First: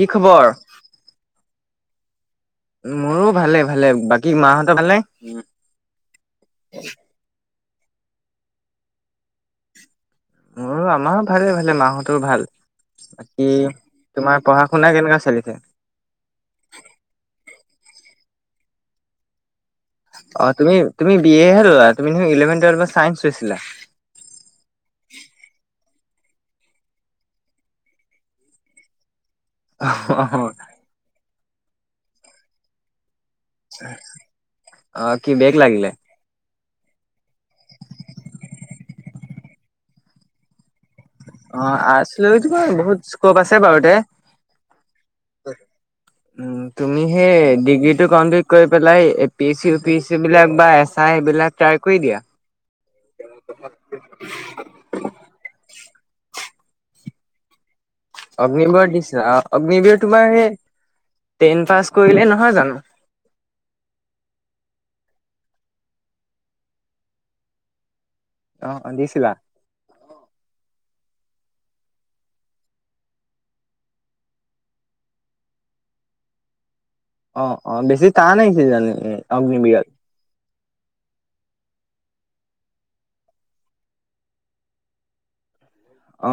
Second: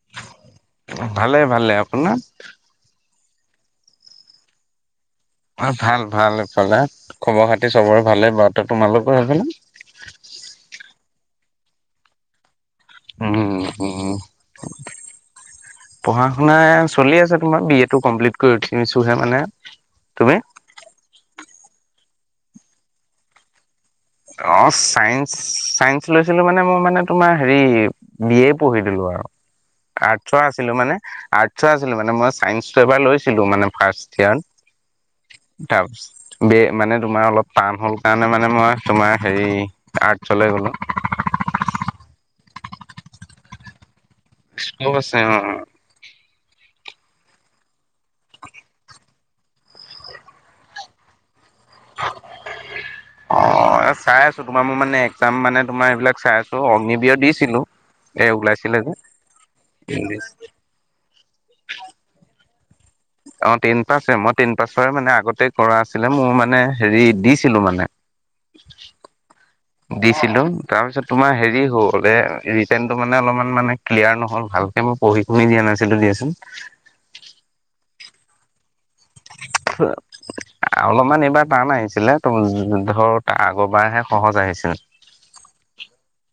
কি খবৰ? ভালে ভালে আপোনাৰ? মোৰো ভালে ভালে বাকী মাহঁতৰ ভালে‌ নে। অ, ভাল ভাল এইফালে খবৰ খাতি চবৰে ভালেই বাৰু ত তোমালোকোৰ ইপিনে। মোৰ আমাৰো ভালেই ভালে মাহতোও ভাল। বাকী উম উম তোমাৰ পঢ়া শুনা কেনেকা চলিছে। পঢ়া শুনা চলি আছে তোমাৰ বি এ টো কমপ্লিট কৰি উঠিছোহে মানে। অ, তুমি তুমি বি এহে ল'লা তুমি ইলেভেন টুৱেলভত চাইন্স লৈছিলা। অ, চাইন্স চাইন্স লৈছিলো মানে মই মানে তোমাৰ হেৰি। বি এ পঢ়ি দিলো আৰু। আৰ্টছৰ আছিলো মানে আৰ্টছ আছিলো মানে মই চাইন্সটো এবাৰ লৈছিলো মানে। ফাৰ্ষইয়াৰ অ কি বেক লাগিলে? তাৰপাছত বি এ মানে তোমাৰ অলপ টান হ'ল কাৰণে মানে মই তোমাৰ হেৰি আৰ্টচলৈ গ'লো। অ, আছিল বাৰু বহুত সকোপ আছে বাৰটে। ছে, আছে উম। উম, তুমি সেই ডিগ্ৰীটো কমপ্লিট কৰি পেলাই A P SC U P SC বিলাক বা এছ আই এই বিলাক ট্ৰাই কৰি দিয়া। অ, চাই আছো তোমাৰ মোৰ মানে একজাম মানে তোমাৰ এইবিলাক চাই আছো। ত অগ্নিবিৰত দিছিলোঁ। অগ্নিবিৰত দিছে অগ্নিবিৰত ইংলিছ তোমাৰ সেই টেন পাছ কৰিলে নহয় জানো। অ, টেন পাছে মই তিন পাছৰে মানে আগতে কৰা আছিলে মোৰ মানে হেৰি দিছিলো মানে। অ, অ, দিছিলা। দিছিলো তাৰপিছত তোমাৰ হেৰি হ'ল ৰিটাৰণটো মানে অলপমান মানে ক্লিয়াৰ নহ'ল ভালকে মই পঢ়ি শুনি দিয়া নাছিলো দিয়াচোন। অ, অ, বেছি টান আহছে জানে অগ্নিবিৰত। অলপমান এইবাৰ টান আহিছিলে ত ধৰ আগৰবাৰহে সহজ আহিছিল।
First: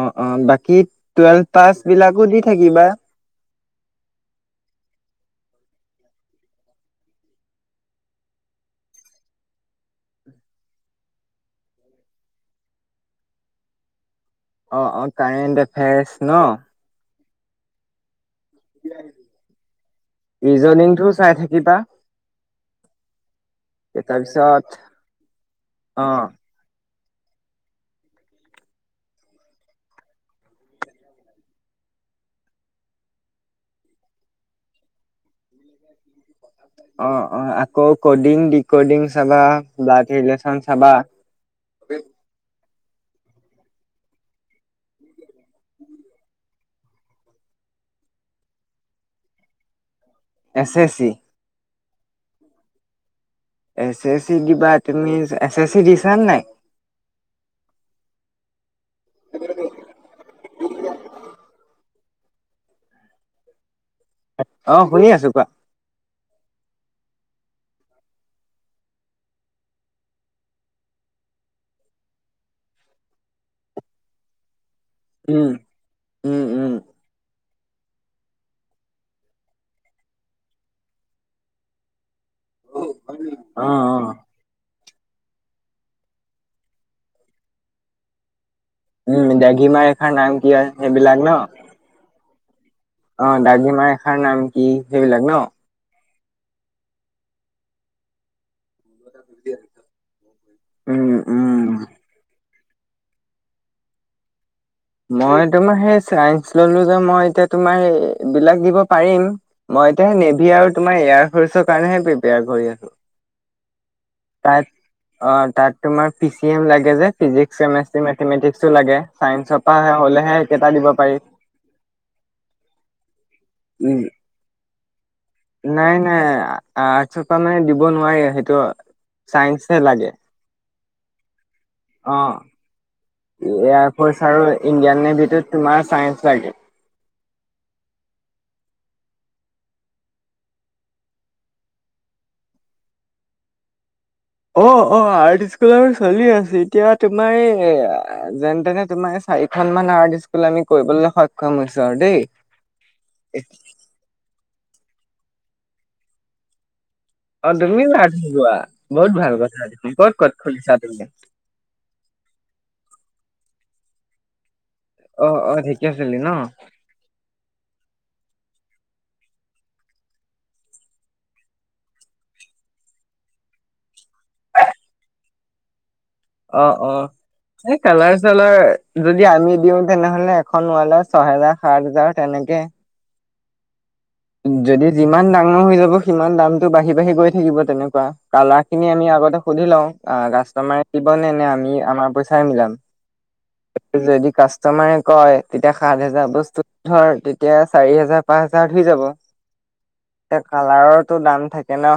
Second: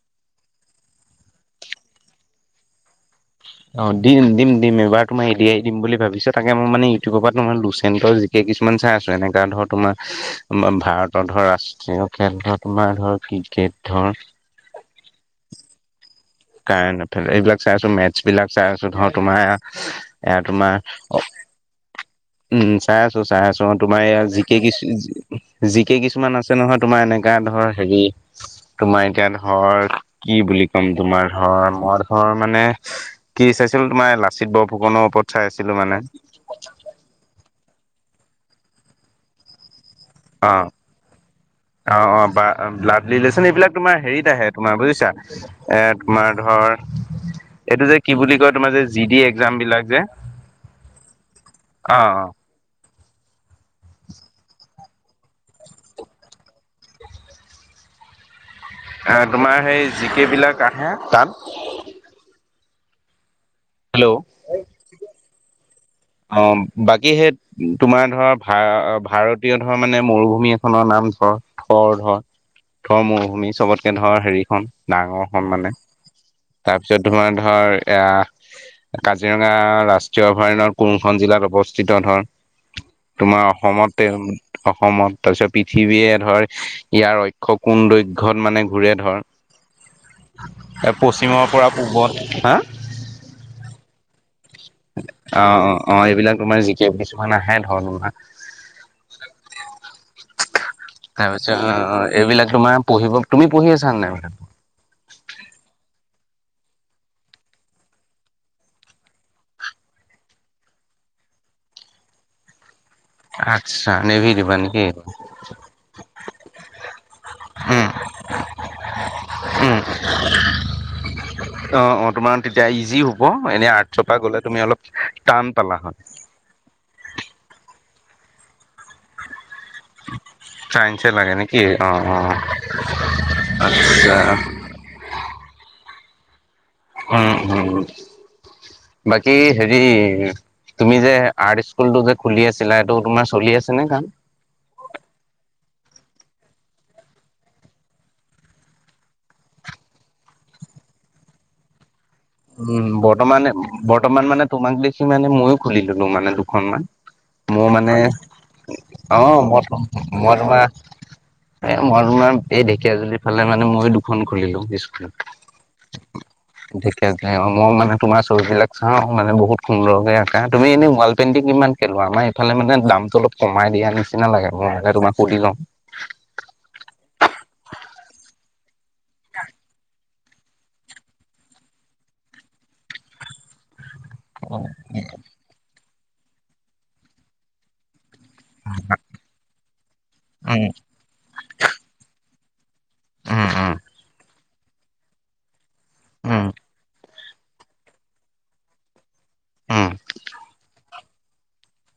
অ, অ, বাকী টুৱেলভ পাছ বিলাকো দি থাকিবা। অ, দিম দিম দিম এবাৰ তমাৰ এডিয়াৰি দিম বুলি ভাবিছো তাকে মই মানে ইউটিউবৰ পৰা তোৰ লুচেণ্টৰ কেই কিছুমান চাই এনেকা ধৰ তোমাৰ ম, ভাৰতৰ ধৰ ৰাষ্ট্ৰীয় খেল ধৰ তোমাৰ ধৰ ক্ৰিকেট ধৰ। অ, অ, কাৰেণ্ট এফেয়াৰ্চ ন কাৰেক্ট এফাৰেচ এইবিলাক চাই আছো মেচ বিলাক চাই আছো ধৰ তোমাৰ, এ তোমাৰ ৰিজনিংটো অ চাই থাকিবা উম, চাই আছো চাই আছো অ, তোমাৰ ইয়া জিকে তাৰপিছত কিছু জিকে অ কিছুমান আছে। নহয় তোমাৰ এনেকা ধৰ হেৰি তোমাৰ এতিয়া ধৰ কি বুলি ক'ম তোমাৰ হয় মই ধৰ মানে কি চাইছিলো তোমাৰ লাচিত বৰফুকনৰ ওপৰত চাই আছিলো মানে। অ, অ, আকৌ কডিং ডিকডিং চাবা ব্লাড অ ৰিলেচন চাবা। অ, অ, বা ব্লাড ৰিলেশ্যন এইবিলাক তোমাৰ হেৰিত আহে তোমাৰ বুজিছা। এ, তোমাৰ ধৰ। এইটো যে কি বুলি কয় তোমাৰ যে জি ডি একজাম বিলাক যে। S, S, C. অ, অ, এছ এছ চি দিবা তুমি এছ এ চি দিছা নে নাই। তোমাৰ সেই জিকে বিলাক আহে তাত। হেল্ল, অ', শুনি আছো কোৱা। অ', বাকী সেই তোমাৰ ধৰা ভা ভাৰতীয় ধৰা মানে মৰুভূমি এখনৰ নাম ধৰ। থৰ ধৰ থৰ মৰুভূমি চবতকে ধৰ হেৰিখন উম ডাঙৰখন মানে। উম উম তাৰপিছত তোমাৰ ধৰ এয়া কাজিৰঙা ৰাষ্ট্ৰীয় অভয়াৰণ্যৰ কোনখন জিলাত অৱস্থিত ধৰ। তোমাৰ অ অ অসমতে অসমত তাৰপিছত পৃথিৱীয়ে ধৰ ইয়াৰ অক্ষ কোন দৈৰ্ঘ্যত মানে ঘূৰে। ধৰ উম, দ্ৰাঘিম্যা ৰেখাৰ নাম কি ইয়াৰ। পশ্চিমৰ পৰা পূবত হা? অ', দ্ৰাঘিমা ৰেখাৰ নাম কি সেইবিলাক ন অ', অ', অ', এইবিলাক তোমাৰ জিকে কিছুমান আহে ধৰ তোমাৰ উম তাৰপিছত উম এইবিলাক তোমাৰ পঢ়িব তুমি পঢ়ি আছা নে নাই? মই তোমাৰ সেই চাইন্স ললো যে মই এতিয়া তোমাৰ এইবিলাক দিব পাৰিম। মই এতিয়াে নেভি আৰু তোমাৰ এয়াৰ ফৰ্চৰ কাৰণেহে প্ৰিপেয়াৰ কৰি আছো। আচ্ছা নেভি দিবা তাত নেকি? অ', তাত তোমাৰ পি চি এম লাগে যে ফিজিক্স উম কেমেষ্ট্ৰি মেথমেটিকচো লাগে চাইন্স উম। পৰা হলেহে সেইকেইটা দিব পাৰি। অ', অ', তোমাৰ তেতিয়া ইজি হব এনে উম, আৰ্টছপা গলে তুমি অলপ টান পালা হয়। নাই নাই। আৰ্টছৰ পৰা মানে দিব নোৱাৰি সেইটো চাইন্সহে লাগে। চাইন্সে লাগে নেকি? অ', এয়াৰ ফৰ্চ অ', আৰু ইণ্ডিয়ান নেভিটোত তোমাৰ চাইন্স লাগে। উম, উম, বাকি হেৰি তুমি যে আৰ্ট স্কুল টো যে খুলি আছিলা সেইটো তোমাৰ চলি আছে নে কাম? অ', অ', আৰ্ট স্কুল আৰু চলি আছে এতিয়া তোমাৰ এই যেনে তেনে তোমাৰ চাৰিখন মান আৰ্ট স্কুল আমি কৰিবলৈ সক্ষম হৈছো আৰু দেই। উম, বৰ্তমানে বৰ্তমান মানে তোমাক দেখি মানে মইয়ো খুলিললো মানে দুখনমান। অ', মোৰ মানে তুমিও আৰ্ট শিকোৱা বহুত ভাল অ', মই কথা দেখোন ক'ত মই কত তোমাৰ খুুলিছা তুমি? এ মই তোমাৰ এই ঢেকীয়াাজুলিৰ ফালে মানে মইো দুখন খুলিলো স্কুল। অ', অ', ঢেকিয়াজুলি ন? মই মানে তোমাৰ চবিলাক চাওঁ মানে বহুত সুন্দৰকৈ আঁকা তুমি এনেইৱাল পেইণ্টিং কিমান লোৱা আমাৰ এইফালে মানে দামটো অলপ কমাই দিয়া নিচিনা লাগে মই মানে তোমাক সুধি লওঁ। অ', অ', এই কালাৰ চালাৰ যদি আমি দিওঁ তেনেহলে এখন ৱালৰ ছয়হেজাৰ সাত হাজাৰ তেনেকে। যদি যিমান ডাঙৰ হৈ যাব সিমান দামতটো বাঢ়ি বাঢ়ি গৈ থাকিব তেনেকুৱা। কালাৰ খিনি আমি আগতে সুধি লওঁ উম কাষ্টমাৰে দিবনে নে আমি আমাৰ পইচাই মিলাম। উম উম উম। যদি কাষ্টমাৰে কয় তেতিয়া সাত হাজাৰ উম বস্তুটো ধৰ এতিয়া চাৰি হাজাৰ পাঁচ হাজাৰত হৈ যাব উম এতিয়া কালাৰটো দাম থাকে ন।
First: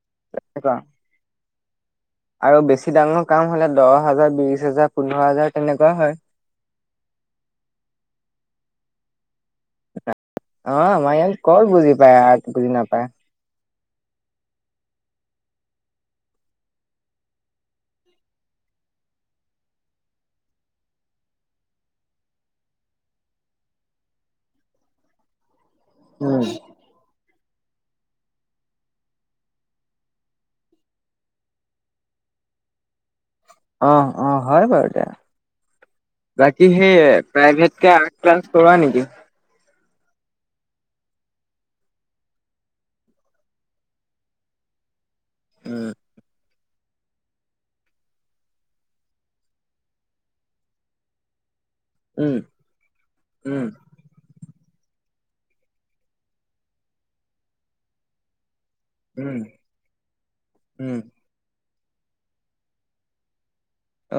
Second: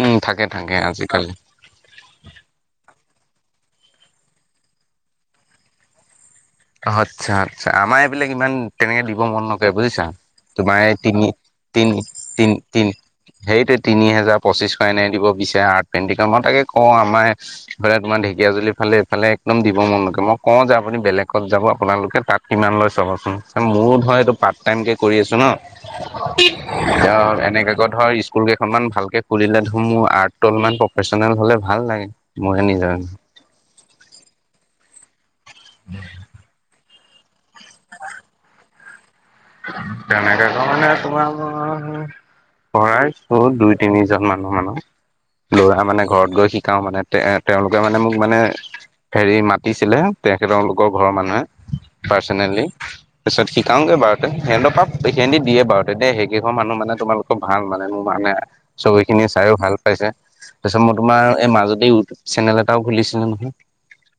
উম, থাকে থাকে তেনেকুৱা আজিকালি। আৰু বেছি ডাঙৰ কাম হলে দহ হাজাৰ বিশ হাজাৰ পোন্ধৰ হাজাৰ তেনেকুৱা হয়। আচ্ছা আচ্ছা আমাৰ এইবিলাক ইমান তেনেকে দিব মন নকৰে বুজিছা অ তোমাৰ আমাৰ ইয়াত তিনি ক'ত বুজি পায় আৰ্ট তি বুজি তি নাপায় সেইটোৱে তিনি হেজাৰ পঁচিছশ এনে দিব বিচাৰে আৰ্ট পেইণ্টিঙট মই তাকে কওঁ আমাৰ এইফালে তোমাৰঢেকীয়াাজুলি ফালে এইফালে একদম দিব মন লাগে মই কওঁ যে আপুনি বেলেগ যাব আপোনালোকে তাত কিমান লয় চাবচোন মোৰো ধৰ এইটো পাৰ্ট টাইম কে কৰি আছো ন। [inaudible] উম। এনেকে কৈ ধৰ স্কুল কেইখনমান ভালকে খুললে ধৰ মোৰ আৰ্টটো অলপমান পাৰ্চনেল হলে ভাল লাগে মইয়ে নিজৰ অ', অ', হয় বাৰুতে বাকী সেই প্ৰাইভেট কে আৰ্ট ক্লাছ কৰোৱা নেকি? [unintelligible] পঢ়াৰ দুই তিনিজন মানুহ লৰা উম মানে ঘৰত গৈ শিকাও মানে তেওঁলোকে মানে মোক মানে হেৰি মাতিছিলে তেখেত তেওঁলোকৰ ঘৰৰ মানুহে উম পাৰ্চনেলি তাৰিছত উম শিকাওঁগে বাৰু সিহতৰ পা সিহঁতি দিয়ে বাৰু তেতিয়া সেইকেইখন মানুহ মানে তোমালোকৰ ভাল মানে মোৰ মানে চবেইখিনি উম চাইও ভাল পাইছে তাৰপিছত মই উম তোমাৰ এই মাজতে চেনেল এটাও খুলিছিলো নহয়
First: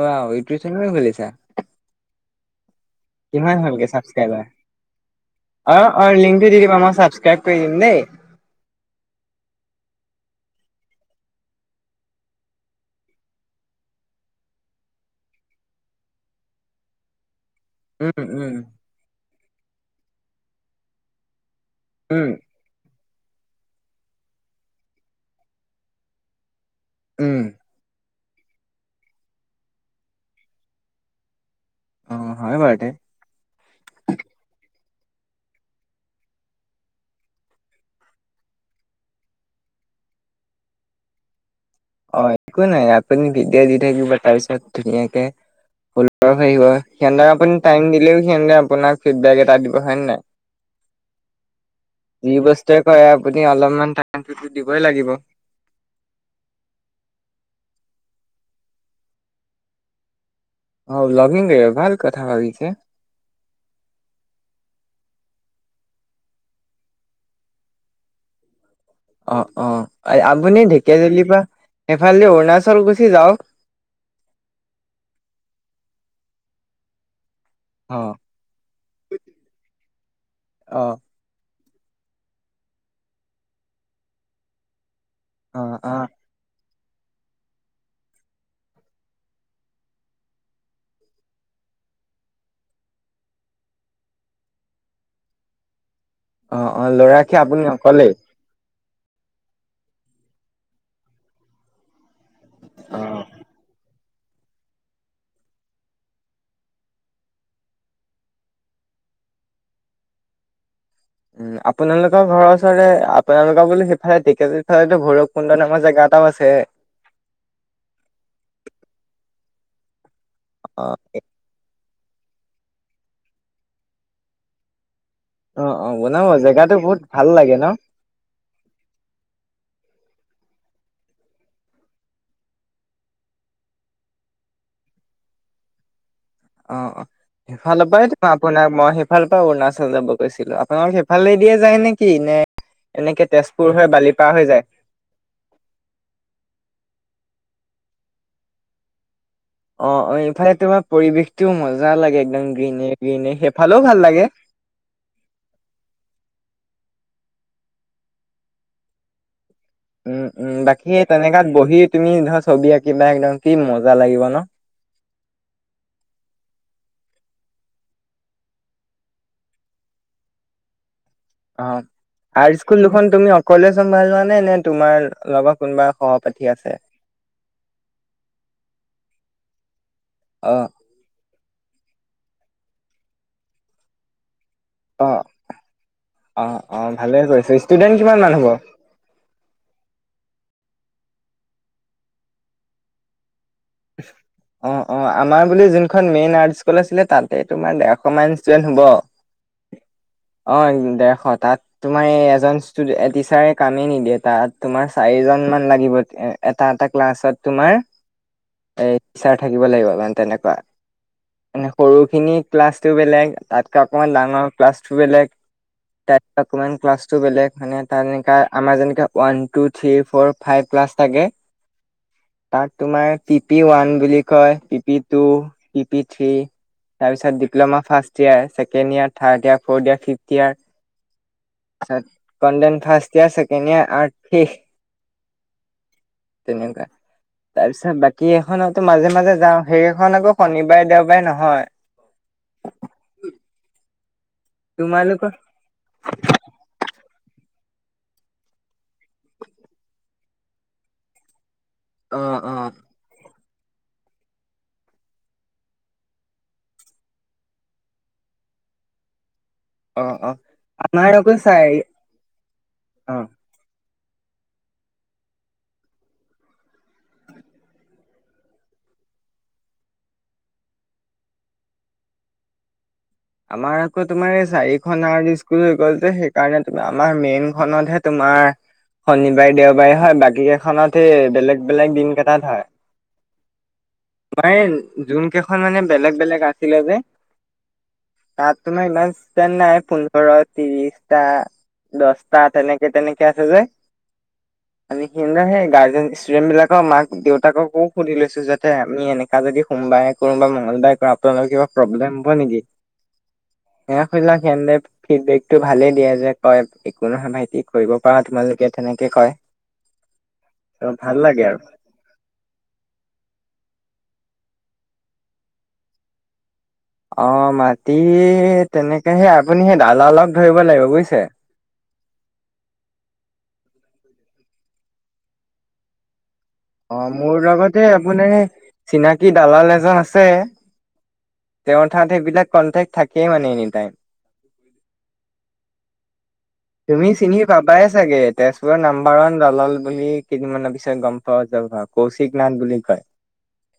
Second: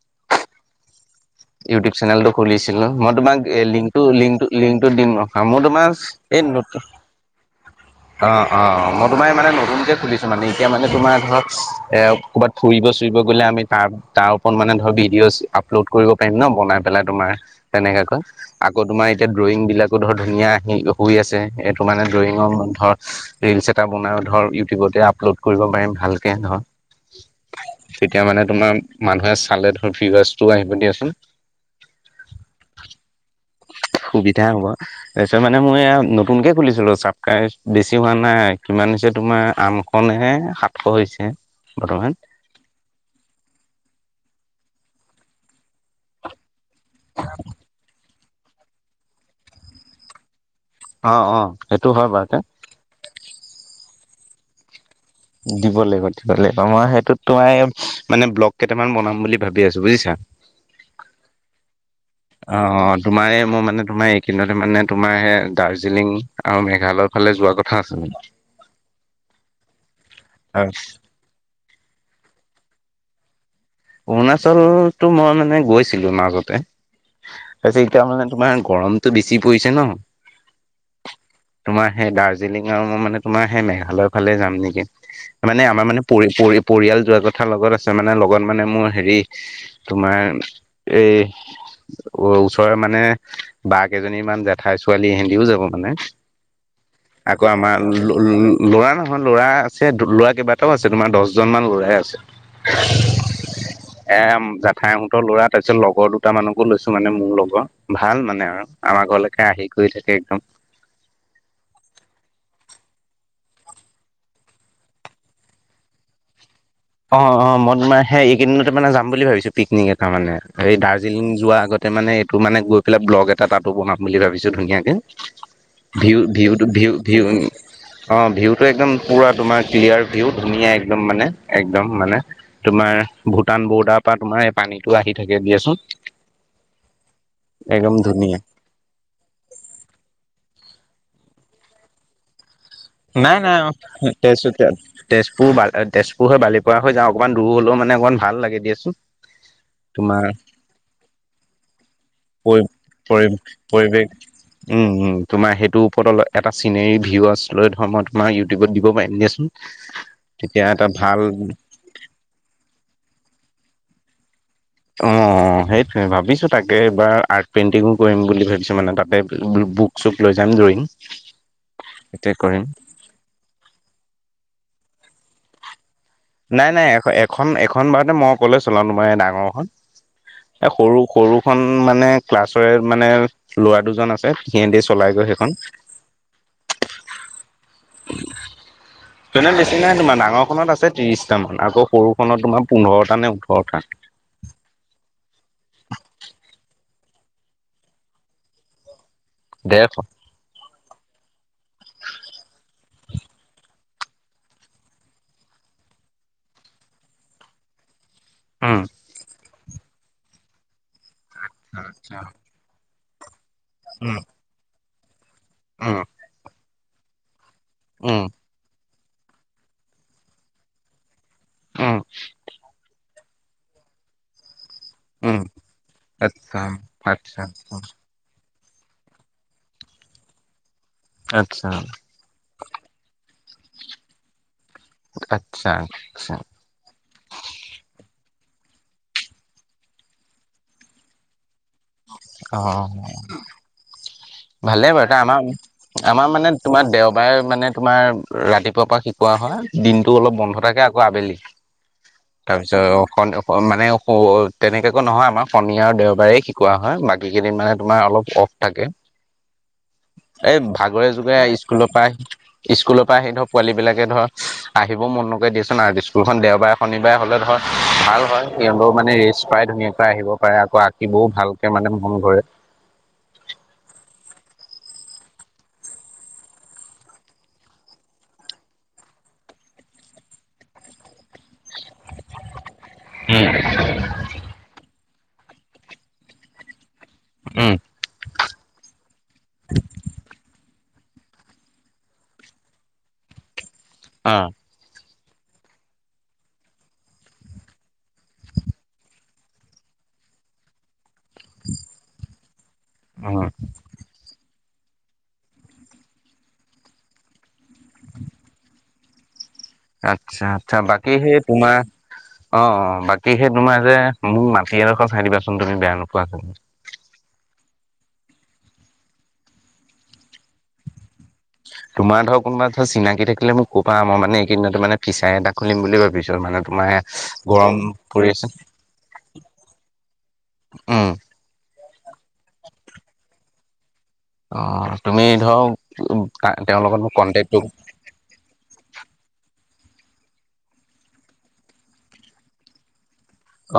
ৱাউ ইউটিব চেনেল খুলিছা ইউটিউব চেনেলটো খুলিছিলো মই তোমাক কিমান হ'লগে লিংকটো ছাবস্ক্ৰাইবাৰ লিংক দিম ৰখা মই অ তোমাৰ অ এই লিংকটো দি দিবা মই ছাবস্ক্ৰাইব কৰি দিম দেই অ', অ', মই তোমাৰ মানে নতুনকে খুলিছো মানে এতিয়া মানে তোমাৰ ধৰ এ ক'ৰবাত ফুৰিব চুৰিব গ'লে আমি তাৰ তাৰ ওপৰত মানে ধৰ ভিডিঅ' আপলোড কৰিব পাৰিম ন বনাই পেলাই তোমাৰ তেনেকাকৈ উম উম আকৌ তোমাৰ এতিয়া ড্ৰয়িং বিলাকো ধৰ ধুনীয়া হুই আছে মানে উম ড্ৰয়িঙৰ ধৰত ৰিলচ এটা বনাইও ধৰ ইউটিউবতে আপলোড কৰিব পাৰিম ভালকে নহয় উম তেতিয়া মানে তোমাৰ মানুহে চালে ধৰ ভিওৱাৰ্চো আহিব দিয়াচোন অ', হয় বাৰুতে সুবিধা হ'ব তাৰপিছত মানে মই এ নতুনকে খুলিছিলো ছাবস্ক্ৰাইব বেছি হোৱা নাই কিমান হৈছে তোমাৰ আম নে সাতশ হৈছে বৰ্তমান অ' একো নাই আপুনি ভিডিঅ' দি থাকিব তাৰ পিছত ধুনীয়াকে সিহঁতক আপুনি টাইম দিলেও সিহঁতে আপোন ফিড বেক এটা দিব হয়ে নাই অ', অ', সেইটো হয় যি বাৰুতে বস্তুৱে আপুনি অলপমান টাইম দিবই লাগিব। দিব লাগিব দিব লাগিব মই সেইটোত তোমাৰ মানে ব্লগ কেইটামান বনাম বুলি ভাবি আছো বুজিছা [inaudible] অ', ব্ললগিং ভাল কথা অ ভাবিছে তোমাৰ এই মোৰ মানে তোমাৰ এইকেই দিনতে মানে তোমাৰ দাৰ্জিলিং আৰু মেঘালয়ৰ ফালে যোৱা কথা আছিল অ', অ', আপুনি ঢেকীয়াজুলিৰ পৰা সেইফালে অৰুণাচল গুচি যাওক অৰুণাচলতো মই মানে গৈছিলো মাজতে তাৰপিছত এতিয়া অ' মানে তোমাৰ গৰমটো বেছি পৰিছে ন অ' তোমাৰ সেই দাৰ্জিলিং আৰু মই মানে তোমাৰ সেই মেঘালয়ৰ ফালে যাম নেকি মানে অ' আমাৰ মানে অ' পৰি পৰি পৰিয়াল যোৱাৰ কথা লগত আছে মানে লগত মানে মোৰ হেৰি তোমাৰ এই ওচৰৰ মানে বা কেইজনীমান জেঠাই ছোৱালী ইহঁতিও যাব মানে অ' অ' ল'ৰাকী আকৌ আপুনি আমাৰ অকলেই? ল'ৰা নহয় ল'ৰা আছে ল'ৰা কেইবাটাও আছে তোমাৰ দহজন মান ল'ৰাই আছে অ' এ জাঠাইহতৰ ল'ৰা তাৰপিছত লগৰ দুটা মানকো লৈছো মানে মোৰ লগৰ ভাল মানে আৰু আমাৰ ঘৰলৈকে আহি গৈ থাকে একদম উম আপোনালোকৰ ঘৰৰ ওচৰৰে আপোনালোকৰ বোলো সিফালে ঢেকিয়াজুলি ফালে ভৈৰৱকুণ্ড নামৰ জেগা এটাও আছে অ', অ', মই তোমাৰ সেই এইকেইদিনতে মানে যাম বুলি ভাবিছো পিকনিক এটা মানে এই অ' দাৰ্জিলিং যোৱা আগত মানে এইটো মানে গৈ পেলাই ব্লগ এটা তাতো বনাম বুলি ভাবিছোঁ ধুনীয়াকৈ অ অ ভিউ বনাব ভি জেগাটো ভিউ বহুত ভিউ ভাল লাগে ন। অ', ভিউটো একদম পুৰা তোমাৰ ক্লিয়াৰ ভিউ ধুনীয়া একদম মানে একদম মানে তোমাৰ ভূটান বৰ্ডাৰ পৰা তোমাৰ এই পানীতটো আহি থাকে দিয়াচোন। অ', অ', সেইফালৰ একদম তাপা মই ধুনীয়া আপোনাক মই ইফাল পৰা অৰুণাচল যাব গৈছিলোঁ আপোনালোক সেইফালে দিয় যায় নেকি নে এনেকে নাই নাই তেজপুৰ হৈ তেজ বালিপাৰ হৈ যায়। তেজপুৰ তেজপুৰ হৈ বালিপ পৰা হৈ যাওঁ অকণমান দূৰ হলেওানে অকমান ভাল লাগে দিয়াচোন। অ', অ', তোমাৰ ইফালে তোমাৰ পৰিৱেশটোও মজা লাগে একদম পৰি গ্ৰীনে পৰি গ্ৰীনে সেইফালেও ভাল পৰিৱেশ লাগে। উম, তোমাৰ সেইটোৰ ওপৰত এটা চিনেৰি ভিউ আছ লৈ ধৰ মই তোমাৰ ইউটিউবত দিব পাৰিম দিয়াচোন উম, উম তেতিয়া এটা বাকী ভাল তেনেকাত বহি তুমি ধৰা ছবি আঁকিবা একদম কি মজা লাগিব ন। অ', অ'। অ', সেই ভাবিছোঁ তাকে এইবাৰ আৰ্ট পেইণ্টিঙো কৰিম বুলি ভাবিছোঁ মানে তাতে বুক চুক লৈ যাম ড্ৰয়িং [inaudible] অ', তাতে আৰ্ট কৰিম স্কুল দুখন তুমি অকলে চম্ভালিবা নে নে তোমাৰ লগত কোনোবা স নাই, নাই এ এখন এখন বাৰতে মই অকলে চলাও তোমাৰ ডাঙৰখন অ এ সৰু, সৰু এখন মানে ক্লাছৰে মানে ল'ৰা দুজন আছে সিহেদি অ চলাই গৈ সেইখন অ', অ', ভালে কৰিছো ষ্টুডেণ্ট কিমান মান হ'ব? হয়। নে বেছি নাই তোমাৰ ডাঙৰখনত আছে ত্ৰিছটামান আকৌ সৰুখনত তোমাৰ পোন্ধৰটা নে ওঠৰটা। হয় [inaudible] অ', অ', আমাৰ বুলি যোনখন মেইন আৰ্ট স্কুল আছিলে তাতে তোমাৰ দেৰশ মাইন ষ্টুডেণ্ট হ'ব। ডেৰশ অ', ডেৰশ তাত তোমাৰ এই এজন ষ্টুড টিচাৰে কামেই নিদিয়ে তাত তোমাৰ চাৰিজন মান লাগিব এটা এটা ক্লাছত তোমাৰ উম এই টিচাৰ থাকিব লাগিব মানে তেনেকুৱা মানে আচ্ছা সৰুখিনি ক্লাছটো বেলেগ তাতকে অকমান উম ডাঙৰ ক্লাছটো বেলেগ উম তাত অকমান ক্লাছটো বেলেগ মানে তাৰ উম যেনেকা আমাৰ যেনেকাে one two three four five plus থাকে উম তাত তোমাৰ পিপি ওৱান বুলি কয় পিপি two um P P three আচ্ছা তাৰ পিছত আচ্ছা diploma first first year second year third year fourth year fifth year আচ্ছা তাৰছত কনডেন first year second year art কি আচ্ছা আচ্ছা। তেনেকুৱা তাৰপিছত বাকী কি এখনততো মাজে, মাজে যাও সেইখন আকৌ শনিবাৰে দেওবাৰে নহয় অ'। ভালে বাৰু এটা তোমালোকৰ আমাৰ আমাৰ মানে তোমাৰ দেওবাৰে মানে তোমাৰ ৰাতিপুৱাৰ পৰা শিকোৱা হয় দিনতটো অলপ বন্ধ থাকে আ আবেলি অ অ তাৰপিছত অ'। মানে তেনেকাকো নহয় আমাৰ শনি আৰু দেওবাৰে শিকোৱা হয় বাকী কেইদিন মানে তোমাৰ অলপ অ'। তাকে। অ অ এ আমাৰ ভাগৰে আকৌ যোগৰে চাৰি স্কুলৰ পৰা আহি স্কুলৰ অ পৰা আহি ধৰ পোৱালী বিলাকে ধৰ আহিবও মন নকৰে দিয়াচোন আৰু স্কুলখন দেওবাৰে শনিবাৰে হ'লে ধৰক ভাল হয় এলও মানে ৰেষ্ট পাই ধুনীয়াকৈ আহিব পাৰে আকৌ আগ শিকিবও ভালকৈ মানে মন কৰে আমাৰ আকৌ তোমাৰ এই চাৰিখন স্কুল হৈ গল যে সেইকাৰণেম আমাৰ মেইনখনতহে তোমাৰ শনিবাৰে দেওবাৰে হয় বাকী কেইখনত এই বেলেগ বেলেগ দিন কেইটাত হয়। উম। মানে যোন কেইখন মানে বেলেগ, বেলেগ আছিলে যে উম। তাত তোমাৰ ইমান নাই পোন্ধৰ ত্ৰিশটা। দছটা তেনেকে, তেনেকে আছে যে অ'। সিদিনা সেই গাৰ্জেন ষ্টুডেণ্টবিলাকৰ মাক দেউতাককো সুধি লৈছোঁ যে যে আমি এনেকা যদি সোমবাৰে কৰোঁ বা মঙ্গলবাৰে কৰোঁ আপ পোনালোকৰ কিবা প্ৰব্লেম হ'ব নেকি? উম [unintelligible] ফিডবেকটো ভালে দিয়ে যে কয় একো নহয়, ভাইটি কৰিব পাৰা তোমালোকে তেনেকে কয়। আচ্ছা, আচ্ছা আৰু বাকী ভাল সেই লাগে আৰু তোমাৰ অ', অ', বাকী সেই তোমাৰ যে মোক মাটি এডোখৰ চাই দিবাচোন তুমি বেয়া নোপোৱা [unintelligible] অ', মাটি তেনেকে সে আপুনি সেই দালালক ধৰিব লাগিব বুইছে! তোমাৰ ধৰ কোনোবা ধৰ চিনাকি থাকিলে মোক ক'বা, মই মানে এইকিদিনতে মানে ফিচাৰী এটা খুলিম বুলি ভাবিছোঁ মানে তোমাৰ অ', মোৰ গৰম লগতে এই পৰি আপোনাৰ আছে এই চিনাকী দালাল এজন আছে। উম তেওঁৰ তাত সেইবিলাক কণ্টেক্ট থাকেই মানে এনিটাইম। অ', তুমি ধৰ আৰু তেওঁৰ লগত তুমি মোক চিনি কণ্টেক্টটো পাবাই চাগে, তেজপুৰৰ নাম্বাৰ ওৱান দালাল বুলি কেইদিনমানৰ পিছত গম পাই যাবা কৌশিক নাথ বুলি কয়।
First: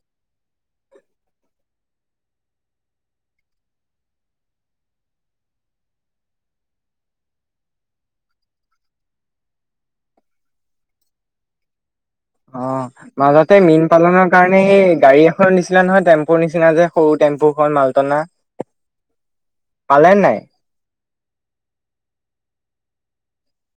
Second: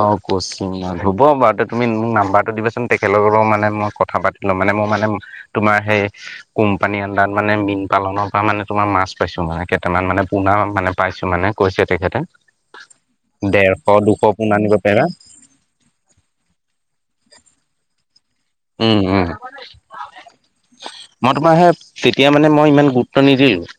অ', কৌচিং নাথ হ'ব বাৰু তুমি মোক নাম্বাৰটো দিবাচোন তেখেতলগত মানে মই কথা পাতি [unintelligible] মানে মই মানে তোমাৰ সেই কোম্পানী আণ্ডাৰত মানে মীন পালনৰ পা মানে তোমাৰ মাছ পাইছোঁ মানে কেইটামান মানে পুনা মানে পাইছোঁ মানে। কৈছে তেখেতে। অ', মাজতে ডেৰশ মীন দুশ পালনৰ পোনা কাৰণে নিব সেই পাৰিবা গাড়ী খনৰ নিচিনা নহয়, টেম্পুৰ নিচিনা যে সৰু টেম্পুখন মালটনা সে উম, উম। মই তোমাৰ সে তেতিয়া মানে মই ইমান গুৰুত্ব নিদিলোঁ।